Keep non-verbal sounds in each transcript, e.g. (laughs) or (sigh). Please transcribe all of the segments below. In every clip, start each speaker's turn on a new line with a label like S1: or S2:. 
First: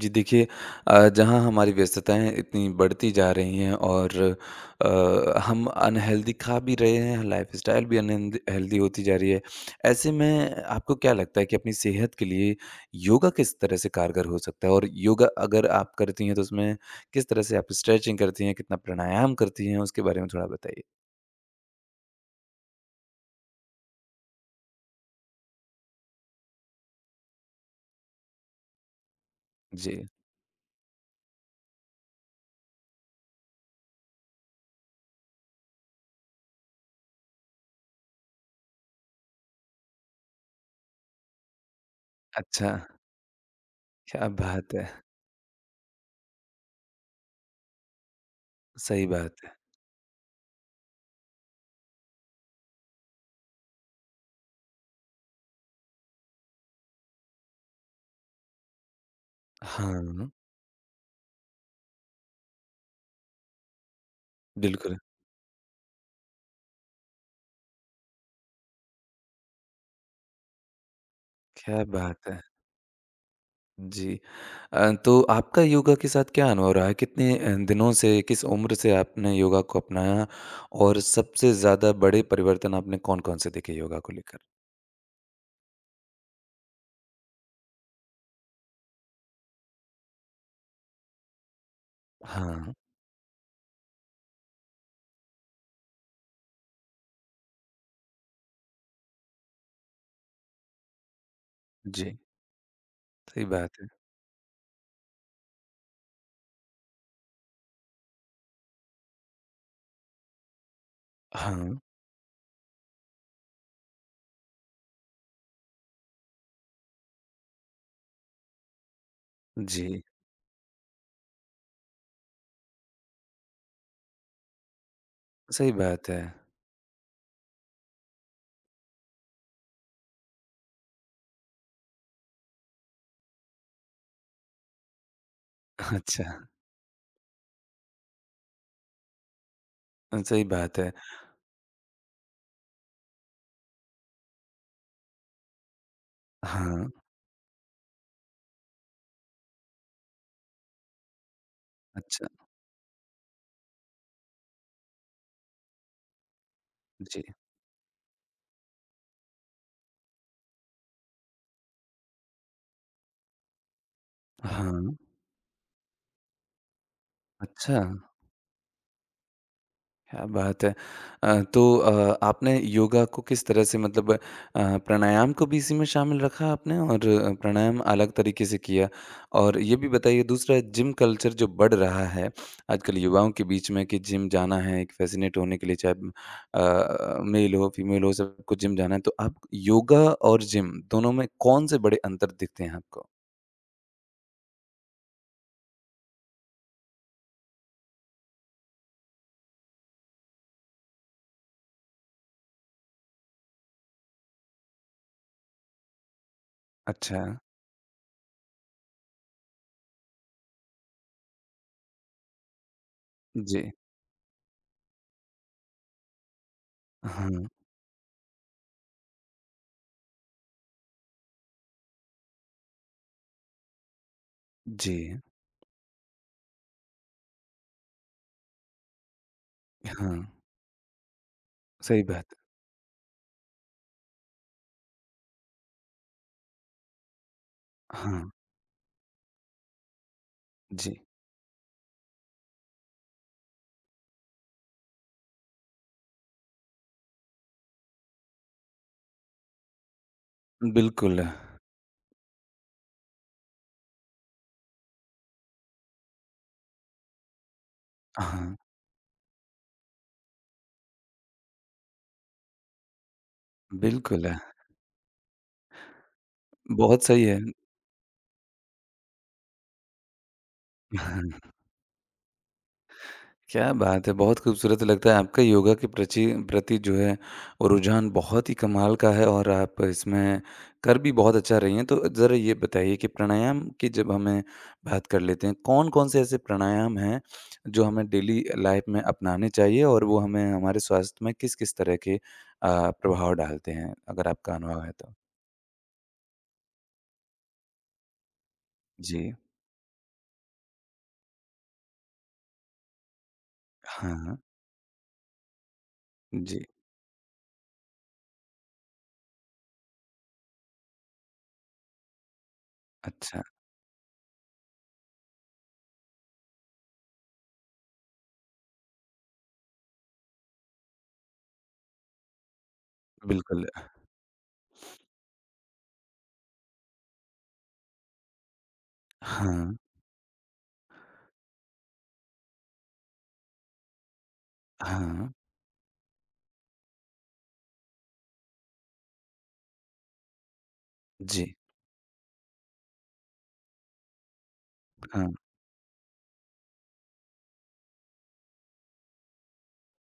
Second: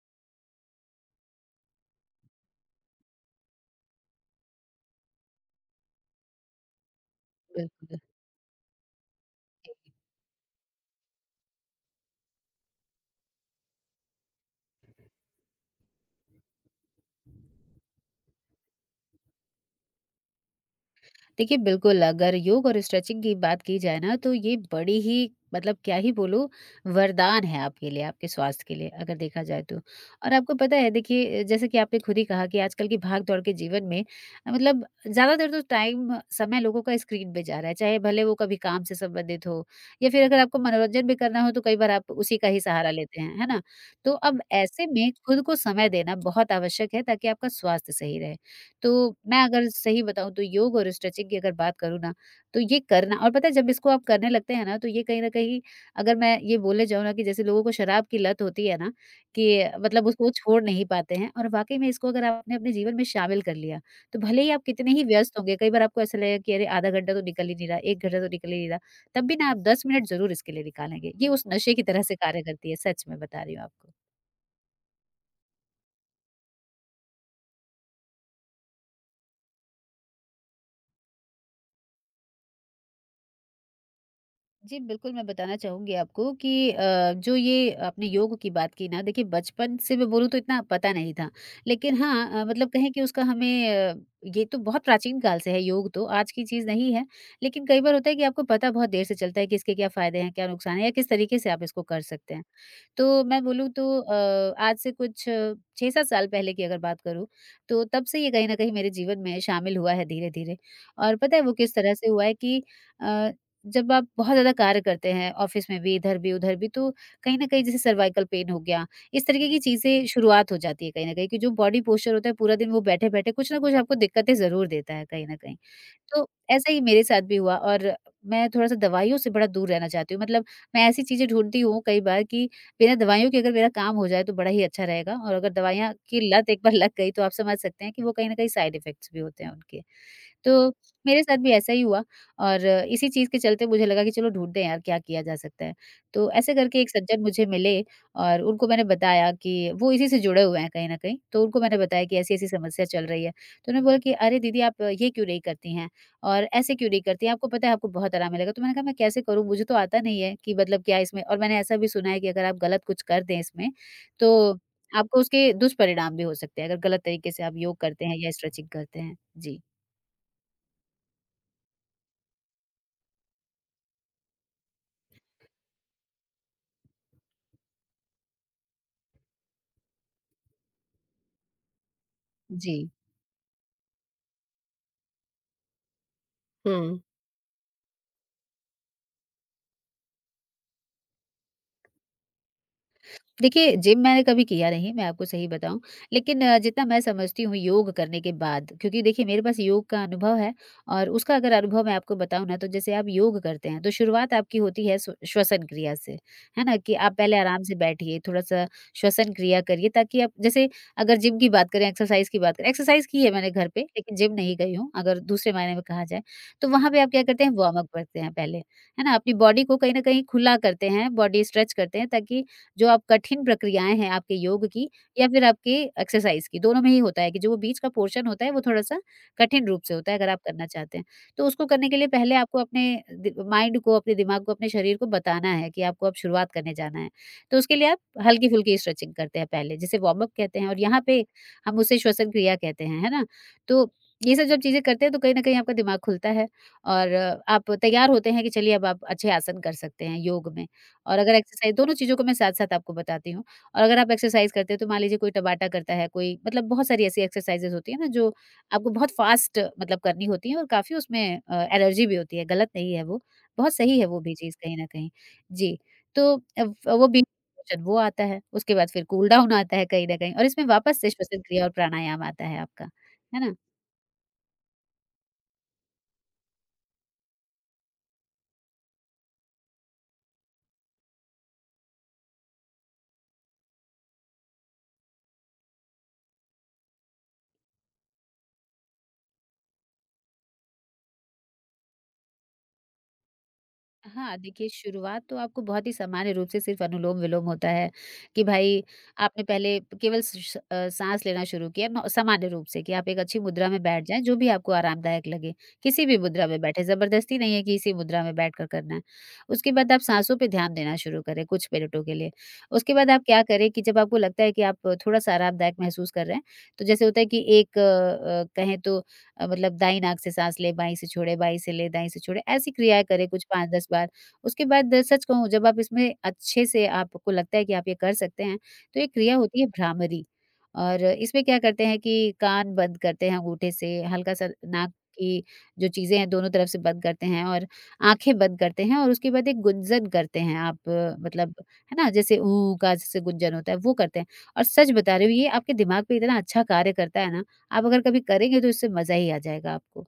S1: जी देखिए। जहाँ हमारी व्यस्तताएं इतनी बढ़ती जा रही हैं और हम अनहेल्दी खा भी रहे हैं, लाइफस्टाइल भी
S2: बिल्कुल।
S1: अनहेल्दी होती जा रही है। ऐसे में आपको क्या लगता है कि अपनी सेहत के लिए योगा किस तरह से कारगर हो सकता है, और योगा अगर आप करती हैं तो उसमें किस तरह से आप स्ट्रेचिंग करती हैं, कितना प्राणायाम करती हैं, उसके बारे में थोड़ा बताइए।
S2: देखिए, बिल्कुल, अगर योग और स्ट्रेचिंग की बात की जाए ना, तो ये बड़ी ही मतलब क्या ही बोलूँ, वरदान है आपके लिए, आपके स्वास्थ्य के लिए, अगर देखा जाए तो।
S1: जी।
S2: और आपको पता है, देखिए, जैसे कि आपने खुद ही कहा कि आजकल की भाग-दौड़ के जीवन में मतलब ज़्यादातर तो समय लोगों का स्क्रीन पे जा रहा है, चाहे भले वो कभी काम से संबंधित हो, या फिर अगर आपको मनोरंजन भी करना हो, तो कई बार आप उसी का ही
S1: अच्छा।
S2: सहारा लेते हैं, है ना? तो
S1: क्या
S2: अब
S1: बात
S2: ऐसे
S1: है।
S2: में खुद को समय देना बहुत आवश्यक है, ताकि आपका स्वास्थ्य सही रहे। तो
S1: सही बात
S2: मैं
S1: है।
S2: अगर सही बताऊँ तो योग और स्ट्रेचिंग की अगर बात करूँ ना, तो ये करना, और पता है जब इसको आप करने लगते हैं ना, तो ये कहीं न कहीं, अगर मैं ये बोले जाऊँ ना, कि जैसे लोगों को शराब की लत होती है ना, कि
S1: हाँ,
S2: मतलब उसको वो छोड़ नहीं पाते हैं, और वाक़ई में इसको अगर आपने अपने जीवन में शामिल कर लिया, तो भले ही आप कितने
S1: बिल्कुल।
S2: ही व्यस्त होंगे, कई बार आपको ऐसा लगेगा कि अरे आधा घंटा तो निकल ही नहीं रहा, 1 घंटा तो निकल ही नहीं रहा, तब भी ना आप 10 मिनट ज़रूर इसके लिए निकालेंगे। ये उस नशे की
S1: क्या
S2: तरह से
S1: बात है।
S2: कार्य करती है, सच में बता रही हूँ आपको।
S1: जी। तो आपका योगा के साथ क्या अनुभव रहा है? कितने दिनों से, किस उम्र से आपने योगा को अपनाया और सबसे ज़्यादा बड़े परिवर्तन आपने कौन-कौन से देखे योगा को लेकर?
S2: जी, बिल्कुल, मैं बताना चाहूँगी आपको कि जो ये आपने योग की बात की ना, देखिए बचपन से मैं बोलूँ तो इतना पता नहीं था। लेकिन हाँ मतलब
S1: हाँ।
S2: कहें कि उसका हमें ये तो बहुत प्राचीन काल से है योग तो, आज की चीज़ नहीं है। लेकिन कई बार होता है कि आपको पता बहुत देर से चलता है कि इसके क्या फ़ायदे हैं, क्या नुकसान है, या किस तरीके से आप इसको कर
S1: जी,
S2: सकते हैं। तो मैं
S1: सही
S2: बोलूँ
S1: बात
S2: तो
S1: है।
S2: आज से कुछ 6-7 साल पहले की अगर बात करूँ, तो तब से ये कहीं न कहीं मेरे जीवन में शामिल हुआ है धीरे-धीरे। और पता है वो
S1: हाँ।
S2: किस तरह से हुआ है कि, अ, जब आप बहुत ज़्यादा कार्य करते हैं, ऑफ़िस में भी, इधर भी, उधर भी, तो कहीं न कहीं जैसे सर्वाइकल पेन हो गया, इस तरीके की
S1: जी,
S2: चीज़ें शुरुआत हो जाती है कहीं न कहीं, कि जो बॉडी पोस्चर होता है पूरा दिन वो बैठे-बैठे कुछ न कुछ आपको दिक्कतें ज़रूर देता है कहीं न कहीं।
S1: सही बात है।
S2: तो ऐसा ही मेरे साथ भी हुआ, और मैं थोड़ा-सा दवाइयों से बड़ा दूर रहना चाहती हूँ। मतलब मैं ऐसी चीज़ें ढूँढती हूँ कई बार कि बिना दवाइयों के अगर मेरा काम हो जाए तो बड़ा ही अच्छा रहेगा, और अगर दवाइयाँ की
S1: अच्छा,
S2: लत एक बार लग गई तो आप समझ सकते हैं कि वो कहीं न कहीं साइड इफ़ेक्ट्स भी होते हैं उनके।
S1: सही
S2: तो
S1: बात है।
S2: मेरे साथ भी ऐसा ही हुआ, और इसी चीज़ के चलते मुझे लगा कि चलो ढूँढते हैं यार क्या किया जा सकता है। तो ऐसे करके
S1: हाँ।
S2: एक सज्जन मुझे मिले, और उनको मैंने बताया कि वो इसी से जुड़े हुए हैं कहीं न कहीं, तो उनको मैंने बताया कि
S1: अच्छा।
S2: ऐसी-ऐसी समस्या चल रही है। तो उन्होंने बोला कि अरे दीदी आप ये क्यों नहीं करती हैं और ऐसे क्यों नहीं
S1: जी।
S2: करती हैं? आपको पता है आपको बहुत आराम मिलेगा। तो मैंने कहा मैं कैसे करूँ? मुझे तो आता नहीं है कि मतलब क्या इसमें, और मैंने ऐसा भी सुना है कि अगर आप गलत कुछ कर दें इसमें तो
S1: हाँ।
S2: आपको उसके दुष्परिणाम भी हो सकते हैं, अगर गलत तरीके से आप योग
S1: अच्छा।
S2: करते हैं या स्ट्रेचिंग करते हैं। जी।
S1: क्या बात है। तो आपने योगा को किस तरह से मतलब प्राणायाम को भी इसी में शामिल रखा आपने, और प्राणायाम अलग तरीके से किया। और ये भी बताइए, दूसरा जिम कल्चर जो बढ़ रहा है,
S2: जी।
S1: आजकल युवाओं के बीच में, कि जिम जाना है एक फ़ैसिनेट होने के लिए, चाहे
S2: हुँ।
S1: मेल हो, फीमेल हो, सबको जिम जाना है। तो आप योगा और जिम दोनों में कौन से बड़े अंतर दिखते हैं आपको?
S2: देखिए, जिम मैंने कभी किया नहीं, मैं आपको सही बताऊँ। लेकिन जितना मैं समझती हूँ योग करने के बाद, क्योंकि देखिए मेरे पास योग का अनुभव है, और उसका अगर अनुभव मैं आपको बताऊँ ना, तो जैसे आप योग करते हैं, तो शुरुआत आपकी होती है स्व श्वसन क्रिया से, है ना? कि आप
S1: अच्छा।
S2: पहले आराम से बैठिए, थोड़ा-सा श्वसन क्रिया करिए, ताकि आप जैसे, अगर जिम की बात करें, एक्सरसाइज़ की बात करें, एक्सरसाइज़ की है मैंने घर
S1: जी।
S2: पे, लेकिन जिम नहीं गई हूँ, अगर दूसरे मायने में कहा जाए। तो वहाँ पे आप क्या करते
S1: हाँ।
S2: हैं, वार्म अप करते हैं पहले, है ना? अपनी बॉडी को कहीं न कहीं खुला करते हैं, बॉडी स्ट्रेच करते हैं, ताकि जो आप कठिन प्रक्रियाएँ हैं आपके योग की
S1: जी।
S2: या फिर आपके एक्सरसाइज की, दोनों में ही होता है कि जो वो बीच का पोर्शन होता है वो थोड़ा-सा कठिन रूप से होता है,
S1: हाँ,
S2: अगर आप करना चाहते हैं। तो उसको करने के
S1: सही
S2: लिए
S1: बात।
S2: पहले आपको अपने दि माइंड को, अपने दिमाग को, अपने शरीर को बताना है कि आपको अब शुरुआत करने जाना है। तो उसके लिए आप
S1: हाँ।
S2: हल्की-फुल्की स्ट्रेचिंग करते हैं पहले, जिसे वार्म अप कहते हैं, और यहाँ
S1: जी,
S2: पे हम उसे श्वसन क्रिया कहते हैं, है ना? तो ये सब जब चीज़ें करते हैं तो कहीं न कहीं आपका दिमाग खुलता है, और आप तैयार होते हैं कि चलिए अब आप अच्छे आसन कर सकते हैं योग में। और
S1: बिल्कुल।
S2: अगर एक्सरसाइज़ दोनों चीज़ों को मैं साथ-साथ आपको बताती हूँ। और अगर आप एक्सरसाइज़ करते हो तो मान लीजिए कोई टबाटा करता है, कोई मतलब बहुत सारी ऐसी एक्सरसाइज़ेज़ होती है ना, जो
S1: हाँ,
S2: आपको बहुत फ़ास्ट मतलब करनी होती है, और काफ़ी उसमें एनर्जी भी होती है, गलत नहीं है वो, बहुत सही है वो
S1: बिल्कुल।
S2: भी
S1: है,
S2: चीज़ कहीं न कहीं। जी, तो अब
S1: बहुत
S2: वो बीच
S1: सही है।
S2: में वो आता है, उसके बाद फिर कूल डाउन आता है कहीं न कहीं, और इसमें वापस से श्वसन
S1: (laughs)
S2: क्रिया और प्राणायाम आता है आपका, है ना?
S1: क्या बात है! बहुत खूबसूरत लगता है आपका योगा के प्रचि प्रति जो है वो रुझान बहुत ही कमाल का है, और आप इसमें कर भी बहुत अच्छा रही हैं। तो ज़रा ये बताइए कि प्राणायाम की जब हमें बात कर लेते हैं, कौन-कौन से ऐसे प्राणायाम हैं जो हमें डेली लाइफ में अपनाने चाहिए, और वो हमें हमारे स्वास्थ्य में किस-किस तरह के प्रभाव डालते हैं? अगर
S2: हाँ,
S1: आपका
S2: देखिए
S1: अनुभव है तो?
S2: शुरुआत तो आपको बहुत ही सामान्य रूप से सिर्फ़ अनुलोम-विलोम होता है, कि भाई
S1: जी।
S2: आपने पहले केवल साँस लेना शुरू किया नॉ सामान्य रूप से, कि आप एक अच्छी मुद्रा में बैठ जाएँ, जो
S1: हाँ।
S2: भी आपको आरामदायक लगे। किसी भी मुद्रा में
S1: जी।
S2: बैठे, ज़बरदस्ती नहीं है कि इसी मुद्रा में बैठकर करना है। उसके बाद आप साँसों पे ध्यान देना शुरू करें कुछ मिनटों के लिए। उसके बाद आप क्या
S1: अच्छा,
S2: करें कि जब आपको लगता है कि आप थोड़ा-सा आरामदायक महसूस कर रहे हैं, तो जैसे होता है कि एक कहें तो मतलब दाई नाक से साँस ले, बाई से छोड़े, बाई से ले, दाई से छोड़े, ऐसी क्रियाएँ करें कुछ
S1: बिल्कुल।
S2: 5-10 बार। उसके बाद सच कहूँ जब आप इसमें अच्छे से आपको लगता है कि आप ये कर सकते हैं, तो एक क्रिया होती है
S1: हाँ।
S2: भ्रामरी, और इसमें क्या करते हैं कि कान बंद करते हैं अंगूठे से, हल्का-सा नाक
S1: हाँ।
S2: की जो चीज़ें हैं दोनों तरफ से बंद करते हैं, और आँखें बंद करते हैं, और उसके बाद एक गुंजन करते हैं आप मतलब,
S1: जी।
S2: है ना? जैसे ऊ का जैसे गुंजन होता है, वो करते हैं, और सच बता रही हूँ
S1: हाँ।
S2: ये आपके दिमाग पे इतना अच्छा कार्य करता है ना, आप अगर कभी करेंगे तो इससे मज़ा ही आ जाएगा आपको।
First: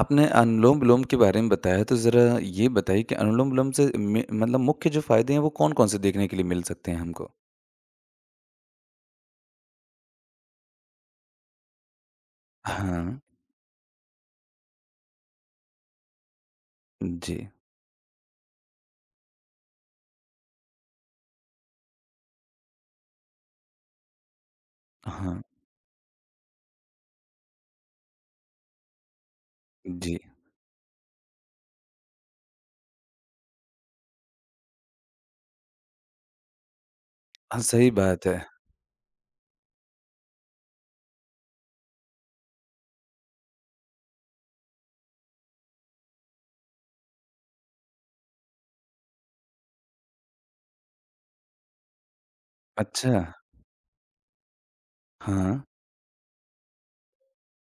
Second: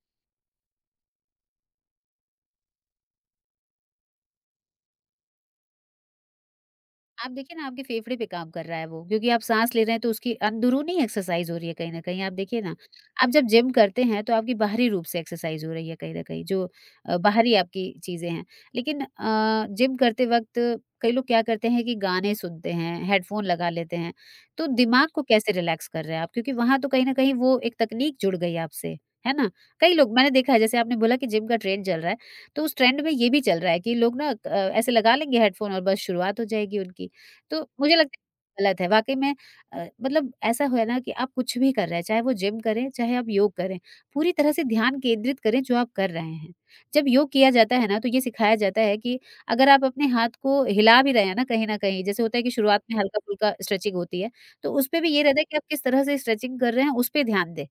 S1: आपने अनुलोम-विलोम के बारे में बताया, तो ज़रा ये बताइए कि अनुलोम-विलोम से में मतलब मुख्य जो फ़ायदे हैं वो कौन-कौन से देखने के लिए मिल सकते हैं
S2: आप
S1: हमको?
S2: देखिए ना आपके फेफड़े पे काम कर रहा है वो, क्योंकि आप सांस ले रहे हैं तो उसकी अंदरूनी एक्सरसाइज हो रही है कहीं न कहीं। आप देखिए ना,
S1: हाँ।
S2: आप जब जिम करते हैं तो आपकी बाहरी रूप से एक्सरसाइज हो रही है कहीं न कहीं, जो
S1: जी।
S2: बाहरी आपकी चीज़ें हैं। लेकिन जिम करते वक़्त कई लोग क्या करते हैं कि गाने सुनते हैं, हेडफ़ोन लगा लेते हैं। तो दिमाग को
S1: हाँ।
S2: कैसे रिलैक्स कर रहे हैं आप? क्योंकि वहाँ तो कहीं न कहीं वो एक तकनीक जुड़ गई आपसे, है ना? कई लोग
S1: जी।
S2: मैंने देखा है जैसे आपने बोला कि जिम का ट्रेंड चल रहा है, तो उस ट्रेंड में ये भी चल रहा है कि लोग ना ऐसे लगा लेंगे हेडफ़ोन और बस शुरुआत हो जाएगी उनकी।
S1: हाँ,
S2: तो
S1: सही
S2: मुझे लगता है
S1: बात है।
S2: गलत है, वाक़ई में। मतलब ऐसा हुआ ना कि आप कुछ भी कर रहे हैं, चाहे वो जिम करें, चाहे आप योग करें, पूरी तरह से ध्यान केंद्रित करें जो आप कर रहे हैं। जब योग किया जाता है ना, तो ये सिखाया जाता है कि अगर आप अपने हाथ को हिला भी रहे हैं ना कहीं न कहीं, जैसे होता है कि शुरुआत में
S1: अच्छा।
S2: हल्का-फुल्का स्ट्रेचिंग होती है, तो उसपे भी ये रहता है कि
S1: हाँ,
S2: आप किस तरह से स्ट्रेचिंग कर रहे हैं, उसपे ध्यान दें।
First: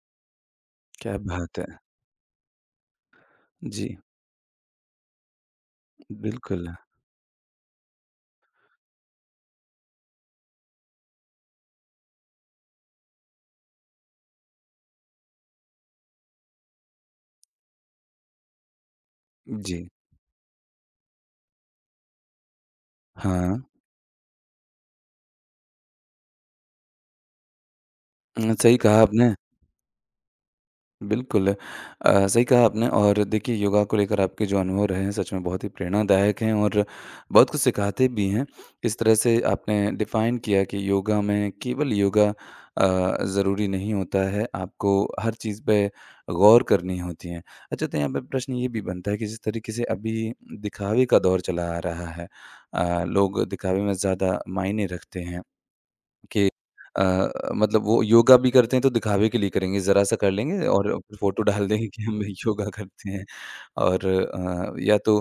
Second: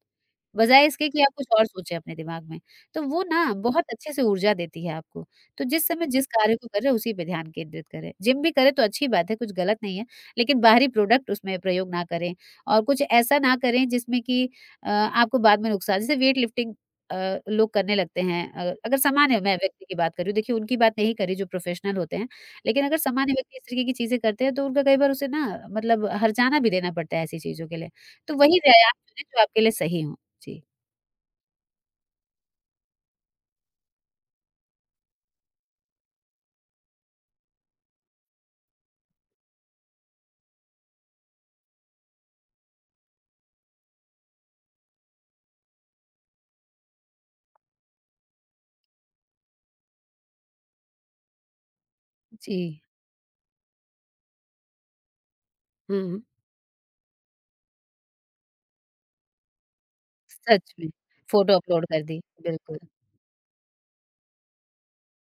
S2: बजाए इसके
S1: क्या
S2: कि आप कुछ
S1: बात
S2: और
S1: है।
S2: सोचें अपने दिमाग में। तो वो ना बहुत
S1: जी,
S2: अच्छे से ऊर्जा देती है आपको। तो जिस समय जिस कार्य को
S1: बिल्कुल।
S2: कर रहे हैं उसी पे ध्यान केंद्रित करें। जिम भी करें तो अच्छी बात है, कुछ गलत नहीं है, लेकिन बाहरी प्रोडक्ट उसमें प्रयोग ना करें और कुछ ऐसा ना करें जिसमें कि आपको बाद में नुकसान, जैसे वेट लिफ्टिंग लोग करने लगते हैं। अगर सामान्य मैं व्यक्ति
S1: जी।
S2: की बात कर रही हूँ, देखिए उनकी बात नहीं कर रही जो प्रोफेशनल होते हैं। लेकिन अगर सामान्य
S1: हाँ।
S2: व्यक्ति इस तरीके की चीज़ें करते हैं तो उनका कई बार उसे ना मतलब हर्जाना भी देना पड़ता है ऐसी चीज़ों के लिए। तो वही
S1: सही
S2: व्यायाम
S1: कहा
S2: चुनें
S1: आपने।
S2: जो आपके लिए सही हो। जी।
S1: बिल्कुल। सही कहा आपने, और देखिए योगा को लेकर आपके जो अनुभव रहे हैं सच में बहुत ही प्रेरणादायक हैं, और बहुत कुछ सिखाते भी हैं। इस तरह से आपने डिफ़ाइन किया कि योगा में केवल योगा अ, ज़रूरी नहीं होता है, आपको हर चीज़ पे गौर करनी होती है। अच्छा, तो यहाँ पे प्रश्न ये भी बनता है कि जिस तरीके से अभी दिखावे का दौर चला आ रहा है,
S2: जी।
S1: लोग दिखावे में ज़्यादा मायने रखते हैं।
S2: हुँ।
S1: कि मतलब वो योगा भी करते हैं तो दिखावे के लिए करेंगे, ज़रा-सा कर लेंगे
S2: सच
S1: और
S2: में।
S1: फिर फ़ोटो
S2: फ़ोटो
S1: डाल
S2: अपलोड
S1: देंगे
S2: कर
S1: कि
S2: दी,
S1: हम (laughs) योगा
S2: बिल्कुल।
S1: करते हैं, और या तो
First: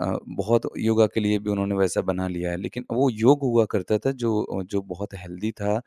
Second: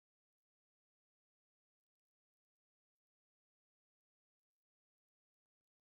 S1: बहुत योगा के लिए भी उन्होंने वैसा बना लिया है। लेकिन वो योग हुआ करता था जो जो बहुत हेल्दी था।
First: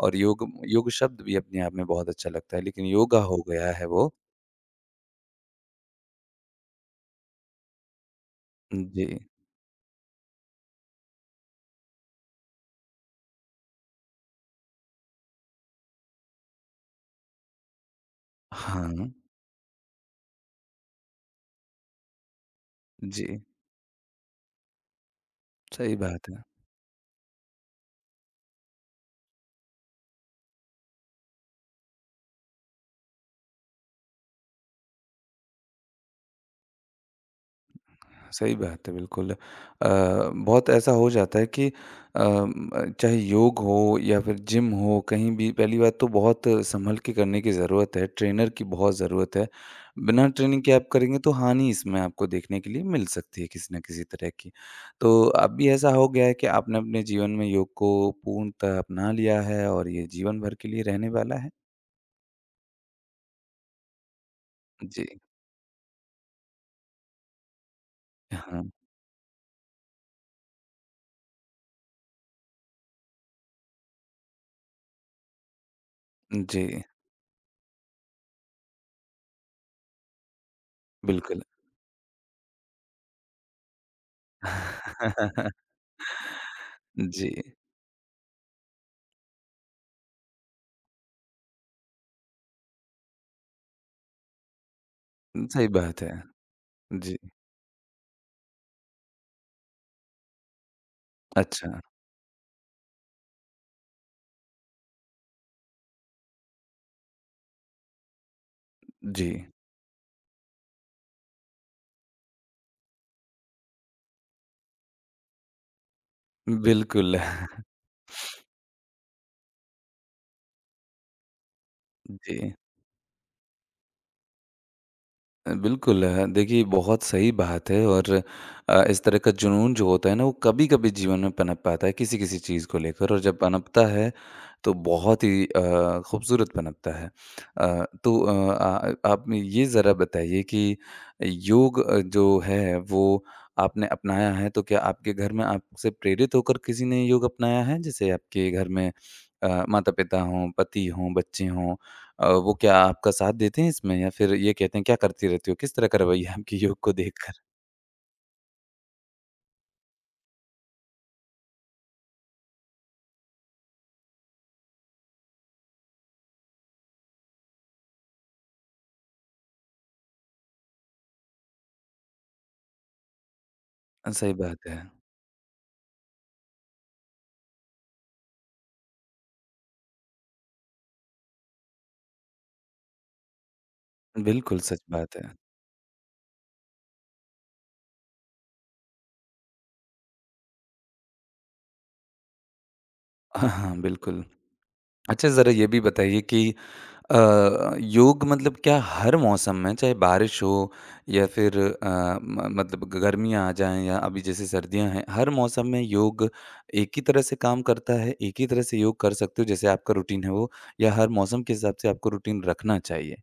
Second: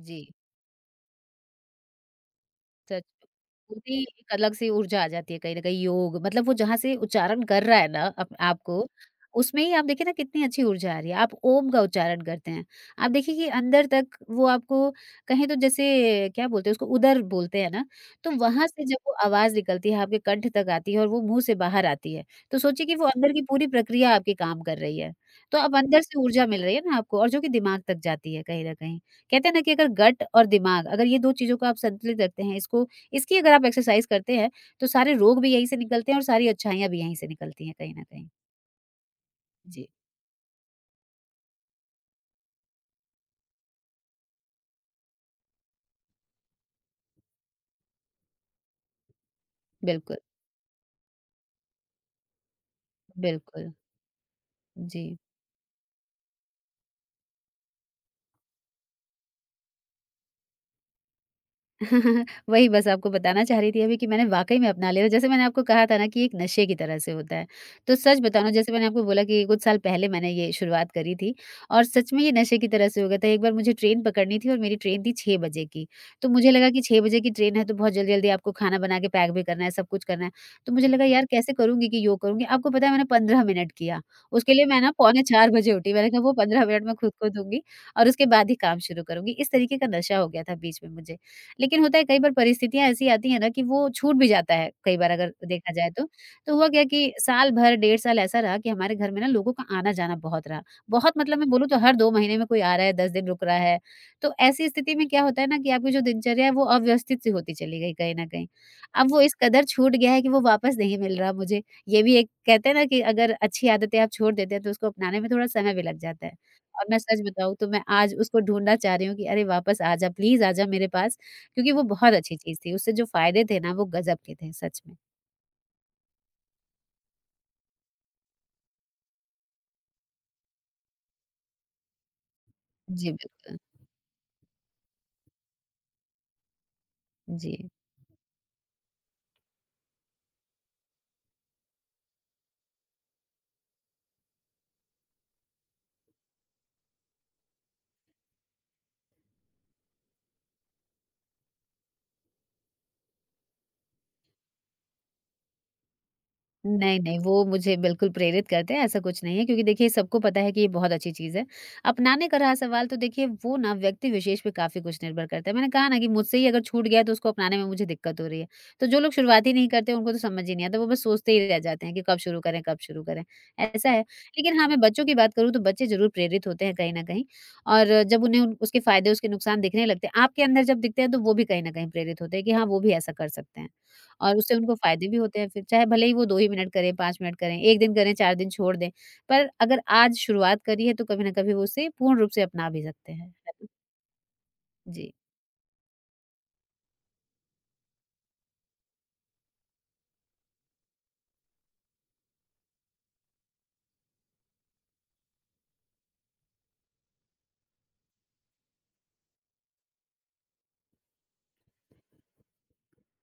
S1: और
S2: जी।
S1: योग, योग शब्द भी अपने आप में बहुत अच्छा लगता है, लेकिन
S2: सच
S1: योगा
S2: में।
S1: हो गया है
S2: पूरी
S1: वो।
S2: एक अलग सी ऊर्जा आ जाती है कहीं न कहीं। योग मतलब वो जहाँ से उच्चारण कर रहा है ना अप आपको,
S1: जी।
S2: उसमें ही आप देखिए ना कितनी अच्छी ऊर्जा आ रही है। आप ओम का उच्चारण करते हैं, आप देखिए कि अंदर तक वो आपको, कहें तो जैसे, क्या बोलते हैं उसको उदर बोलते हैं ना, तो वहाँ से जब
S1: हाँ।
S2: वो आवाज़ निकलती है, आपके कंठ तक आती है और वो मुँह से बाहर आती है, तो सोचिए कि वो
S1: जी,
S2: अंदर की पूरी प्रक्रिया आपके काम कर रही है। तो अब
S1: सही
S2: अंदर से
S1: बात है।
S2: ऊर्जा मिल रही है ना आपको, और जो कि दिमाग तक जाती है कहीं न कहीं। कहते हैं ना कि अगर गट और दिमाग, अगर ये 2 चीज़ों को आप संतुलित रखते हैं, इसको इसकी अगर आप एक्सरसाइज करते हैं, तो सारे रोग भी यहीं से निकलते हैं और सारी अच्छाइयाँ भी यहीं से निकलती हैं कहीं न कहीं।
S1: सही बात है, बिल्कुल।
S2: जी,
S1: बहुत ऐसा हो जाता है कि अम, चाहे योग हो या फिर जिम हो, कहीं भी पहली बात तो बहुत सँभल के करने की ज़रूरत है, ट्रेनर की बहुत ज़रूरत है।
S2: बिल्कुल,
S1: बिना ट्रेनिंग के आप करेंगे तो हानि इसमें आपको देखने के लिए मिल सकती है
S2: बिल्कुल।
S1: किसी न किसी तरह की।
S2: जी।
S1: तो अब भी ऐसा हो गया है कि आपने अपने जीवन में योग को पूर्णतः अपना लिया है और ये जीवन भर के लिए रहने वाला है?
S2: (laughs) वही बस आपको बताना चाह रही थी अभी कि मैंने वाक़ई में अपना लिया
S1: जी।
S2: था। जैसे मैंने आपको कहा था ना कि एक नशे की तरह से होता है। तो सच बताऊँ ना,
S1: हाँ।
S2: जैसे मैंने आपको बोला कि कुछ साल पहले मैंने ये शुरुआत करी थी, और सच में ये नशे की तरह से हो गया था। एक बार मुझे ट्रेन पकड़नी थी और मेरी ट्रेन थी 6 बजे की। तो मुझे लगा कि
S1: जी,
S2: 6 बजे की ट्रेन है तो बहुत जल्दी-जल्दी आपको खाना बना के पैक भी करना है, सब कुछ करना है। तो मुझे लगा यार
S1: बिल्कुल।
S2: कैसे करूँगी कि योग करूँगी? आपको पता है मैंने 15 मिनट किया। उसके लिए मैं ना पौने 4
S1: (laughs)
S2: बजे उठी। मैंने कहा वो 15 मिनट मैं खुद को
S1: जी,
S2: दूँगी और उसके बाद ही काम शुरू करूँगी। इस तरीके का नशा हो गया था बीच में मुझे। लेकिन होता है, कई बार परिस्थितियाँ ऐसी आती हैं ना कि वो छूट भी जाता है कई बार, अगर
S1: सही
S2: देखा जाए
S1: बात
S2: तो।
S1: है।
S2: तो हुआ क्या कि
S1: जी।
S2: साल भर, डेढ़ साल ऐसा रहा कि हमारे घर में ना लोगों का आना-जाना बहुत रहा। बहुत मतलब मैं बोलूँ तो
S1: अच्छा।
S2: हर 2 महीने में कोई आ रहा है, 10 दिन रुक रहा है। तो ऐसी स्थिति में क्या होता है ना कि आपकी जो दिनचर्या है वो अव्यवस्थित सी होती चली गई कहीं न कहीं। अब वो
S1: जी।
S2: इस कदर छूट गया है कि वो वापस नहीं मिल रहा मुझे। ये भी एक, कहते हैं ना कि अगर अच्छी आदतें आप छोड़ देते हैं तो उसको अपनाने में थोड़ा समय भी लग जाता है। और मैं
S1: बिल्कुल।
S2: सच बताऊँ
S1: (laughs)
S2: तो मैं आज उसको ढूँढना चाह रही हूँ कि अरे वापस आ जा, प्लीज़ आ जा मेरे पास, क्योंकि वो बहुत अच्छी
S1: जी।
S2: चीज़ थी, उससे जो फ़ायदे थे ना वो गज़ब के थे सच में।
S1: बिल्कुल देखिए बहुत सही बात है, और इस तरह का जुनून जो होता है ना वो कभी-कभी जीवन में पनप पाता है किसी-किसी चीज़ को
S2: जी,
S1: लेकर, और जब
S2: बिल्कुल।
S1: पनपता है तो बहुत ही खूबसूरत पनपता है।
S2: जी।
S1: तो आ आप में ये ज़रा बताइए कि योग जो है वो आपने अपनाया है, तो क्या आपके घर में आपसे प्रेरित होकर किसी ने योग अपनाया है? जैसे आपके घर में माता-पिता हों, पति हों, बच्चे हों, वो क्या आपका साथ देते हैं इसमें या फिर ये कहते हैं क्या करती रहती हो? किस तरह का रवैया है आपके योग को
S2: नहीं, नहीं,
S1: देखकर?
S2: वो मुझे बिल्कुल प्रेरित करते हैं, ऐसा कुछ नहीं है क्योंकि देखिए सबको पता है कि ये बहुत अच्छी चीज़ है। अपनाने का रहा सवाल, तो देखिए वो ना व्यक्ति विशेष पे काफ़ी कुछ निर्भर करता है। मैंने कहा ना कि मुझसे ही अगर छूट गया है तो उसको अपनाने में मुझे दिक्कत हो रही है। तो जो लोग शुरुआत ही नहीं करते उनको तो समझ ही नहीं आता, वो बस सोचते ही रह जाते हैं कि कब शुरू करें, ऐसा है।
S1: सही
S2: लेकिन हाँ,
S1: बात
S2: मैं
S1: है।
S2: बच्चों की बात करूँ तो बच्चे ज़रूर प्रेरित होते हैं कहीं न कहीं। और जब उन्हें उन उसके फ़ायदे, उसके नुकसान दिखने लगते हैं, आपके अंदर जब दिखते हैं, तो वो भी कहीं न कहीं प्रेरित होते हैं कि हाँ, वो भी ऐसा कर सकते हैं। और उससे
S1: बिल्कुल
S2: उनको
S1: सच
S2: फ़ायदे
S1: बात
S2: भी
S1: है।
S2: होते हैं फिर, चाहे भले ही वो 2 ही मिनट करें, 5 मिनट करें, 1 दिन करें, 4 दिन छोड़ दें, पर अगर आज शुरुआत करी है तो कभी ना कभी वो उसे पूर्ण रूप से अपना भी सकते हैं। है
S1: हाँ,
S2: ना?
S1: हाँ, बिल्कुल।
S2: जी।
S1: अच्छा, ज़रा ये भी बताइए कि अ, योग मतलब क्या हर मौसम में, चाहे बारिश हो या फिर म मतलब गर्मियाँ आ जाएँ या अभी जैसे सर्दियाँ हैं, हर मौसम में योग एक ही तरह से काम करता है, एक ही तरह से योग कर सकते हो जैसे आपका रूटीन है वो, या हर मौसम के हिसाब से आपको रूटीन रखना चाहिए?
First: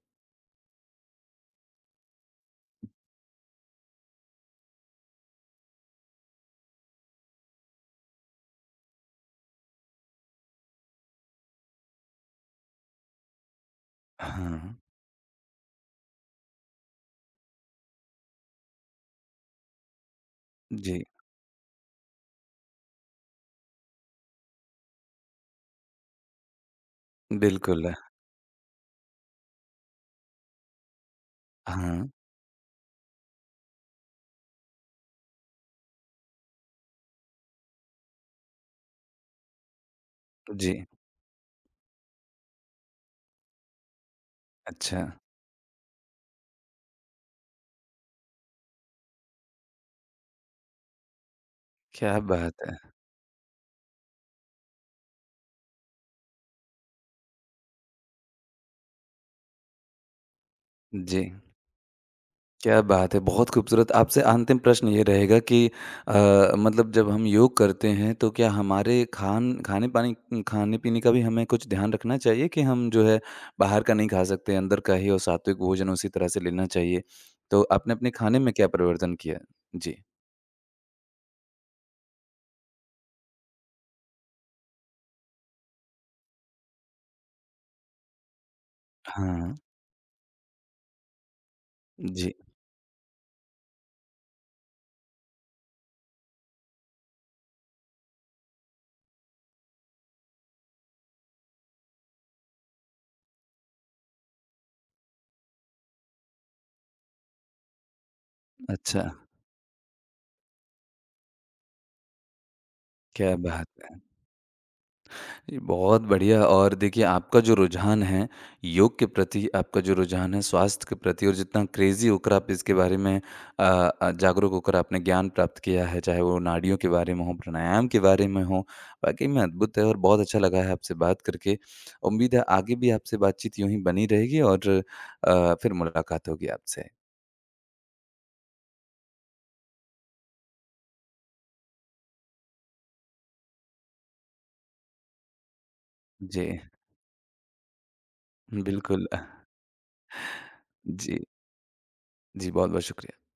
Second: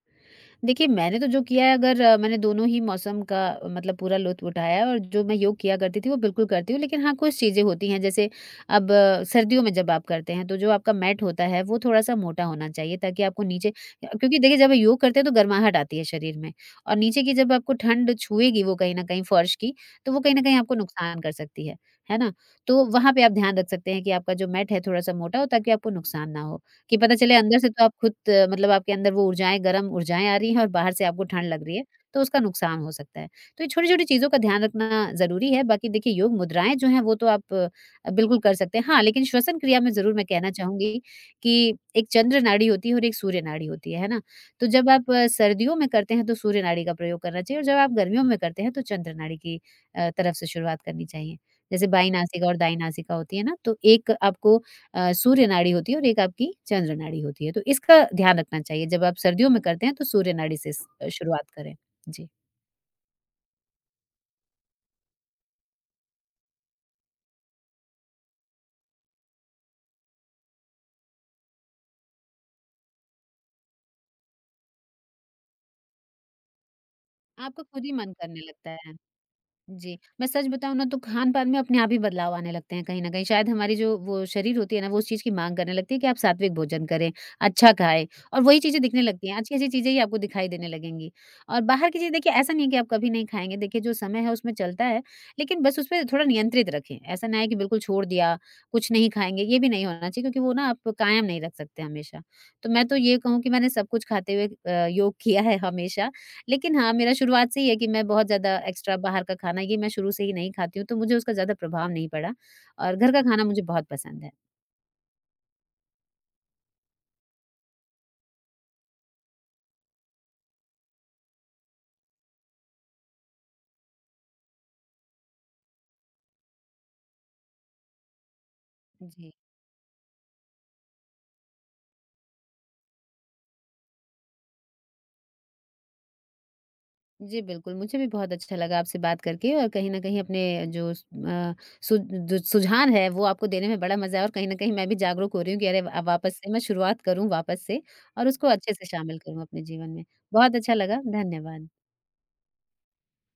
S2: देखिए, मैंने तो जो किया है, अगर मैंने दोनों ही मौसम का, मतलब पूरा लुत्फ़ उठाया है और जो मैं योग किया करती थी वो बिल्कुल करती हूँ। लेकिन हाँ, कुछ चीज़ें होती हैं, जैसे अब सर्दियों में जब आप करते हैं तो जो आपका मैट होता है वो थोड़ा-सा मोटा होना चाहिए, ताकि आपको नीचे, क्योंकि देखिए जब
S1: हाँ।
S2: योग करते हैं तो गर्माहट आती है शरीर में, और नीचे की जब आपको ठंड छुएगी, वो कहीं न कहीं फर्श की, तो वो कहीं न कहीं आपको
S1: जी,
S2: नुकसान कर सकती है। है ना? तो वहाँ पे आप ध्यान रख सकते हैं कि आपका जो मैट है थोड़ा-सा मोटा हो, ताकि आपको नुकसान ना हो। कि पता चले अंदर से तो आप
S1: बिल्कुल।
S2: खुद, मतलब आपके अंदर वो ऊर्जाएँ गर्म ऊर्जाएँ आ रही हैं और बाहर से आपको ठंड लग रही है,
S1: हाँ।
S2: तो उसका नुकसान हो सकता है। तो ये छोटी-छोटी चीज़ों का ध्यान रखना ज़रूरी है। बाकी देखिए योग मुद्राएँ जो हैं वो तो आप बिल्कुल कर सकते हैं। हाँ, लेकिन श्वसन क्रिया में ज़रूर मैं कहना
S1: जी।
S2: चाहूँगी कि एक चंद्र नाड़ी होती है और एक सूर्य नाड़ी होती है ना? तो जब
S1: अच्छा।
S2: आप सर्दियों में करते हैं तो सूर्य नाड़ी का प्रयोग करना चाहिए, और जब आप गर्मियों में करते हैं तो चंद्र नाड़ी की तरफ से शुरुआत करनी चाहिए। जैसे बाईं
S1: क्या
S2: नासिका
S1: बात
S2: और दाईं
S1: है!
S2: नासिका होती है ना, तो एक आपको सूर्य नाड़ी होती है और एक आपकी चंद्र नाड़ी होती है। तो इसका ध्यान रखना चाहिए, जब आप सर्दियों में करते हैं तो सूर्य नाड़ी से स
S1: जी।
S2: शुरुआत करें। जी।
S1: क्या बात है, बहुत खूबसूरत। आपसे अंतिम प्रश्न ये रहेगा कि मतलब जब हम योग करते हैं तो क्या हमारे खाने-पीने का भी हमें कुछ ध्यान रखना चाहिए कि हम जो है बाहर का नहीं खा सकते, अंदर का ही और सात्विक भोजन उसी तरह से लेना चाहिए?
S2: आपका
S1: तो
S2: खुद ही
S1: आपने अपने
S2: मन
S1: खाने
S2: करने
S1: में क्या
S2: लगता है।
S1: परिवर्तन किया?
S2: जी,
S1: जी।
S2: मैं सच बताऊँ ना तो खान-पान में अपने आप ही बदलाव आने लगते हैं कहीं न कहीं। शायद हमारी जो वो शरीर होती है ना, वो उस चीज़ की माँग करने लगती है कि आप सात्विक भोजन करें, अच्छा खाएँ, और वही चीज़ें दिखने लगती हैं।
S1: हाँ।
S2: अच्छी-अच्छी चीज़ें ही आपको दिखाई देने लगेंगी, और बाहर की चीज़, देखिए
S1: जी।
S2: ऐसा नहीं है कि आप कभी नहीं खाएँगे। देखिए जो समय है उसमें चलता है, लेकिन बस उसपे थोड़ा नियंत्रित रखें। ऐसा ना है कि बिल्कुल छोड़ दिया, कुछ नहीं खाएँगे, ये भी नहीं होना चाहिए क्योंकि वो ना आप कायम नहीं रख सकते हमेशा। तो मैं तो ये कहूँ कि मैंने सब कुछ खाते हुए योग किया है हमेशा, लेकिन हाँ, मेरा शुरुआत से ही है कि मैं बहुत ज़्यादा एक्स्ट्रा
S1: अच्छा।
S2: बाहर का खाना ये मैं शुरू से ही नहीं खाती हूँ, तो मुझे उसका ज़्यादा प्रभाव नहीं पड़ा, और घर का
S1: क्या
S2: खाना मुझे
S1: बात
S2: बहुत
S1: है!
S2: पसंद है।
S1: जी, बहुत बढ़िया, और देखिए आपका जो रुझान है योग के प्रति, आपका जो रुझान है स्वास्थ्य के प्रति, और जितना क्रेज़ी होकर आप इसके बारे में जागरूक होकर आपने ज्ञान प्राप्त किया है, चाहे वो नाड़ियों के बारे में हो, प्राणायाम के बारे में हो, वाक़ई
S2: जी।
S1: में अद्भुत है और बहुत अच्छा लगा है आपसे बात करके। उम्मीद है आगे भी आपसे बातचीत यूँ ही बनी रहेगी, और फिर मुलाकात होगी आपसे।
S2: जी, बिल्कुल, मुझे भी बहुत अच्छा लगा आपसे बात करके, और कहीं न कहीं अपने जो स अ, सु जो सुझाव है वो आपको देने में बड़ा मज़ा आया, और कहीं न कहीं मैं भी जागरूक हो रही हूँ कि अरे वापस
S1: जी,
S2: से मैं शुरुआत करूँ, वापस से, और उसको अच्छे से
S1: बिल्कुल।
S2: शामिल करूँ अपने जीवन में। बहुत अच्छा लगा,
S1: जी।
S2: धन्यवाद।
S1: जी, बहुत-बहुत शुक्रिया।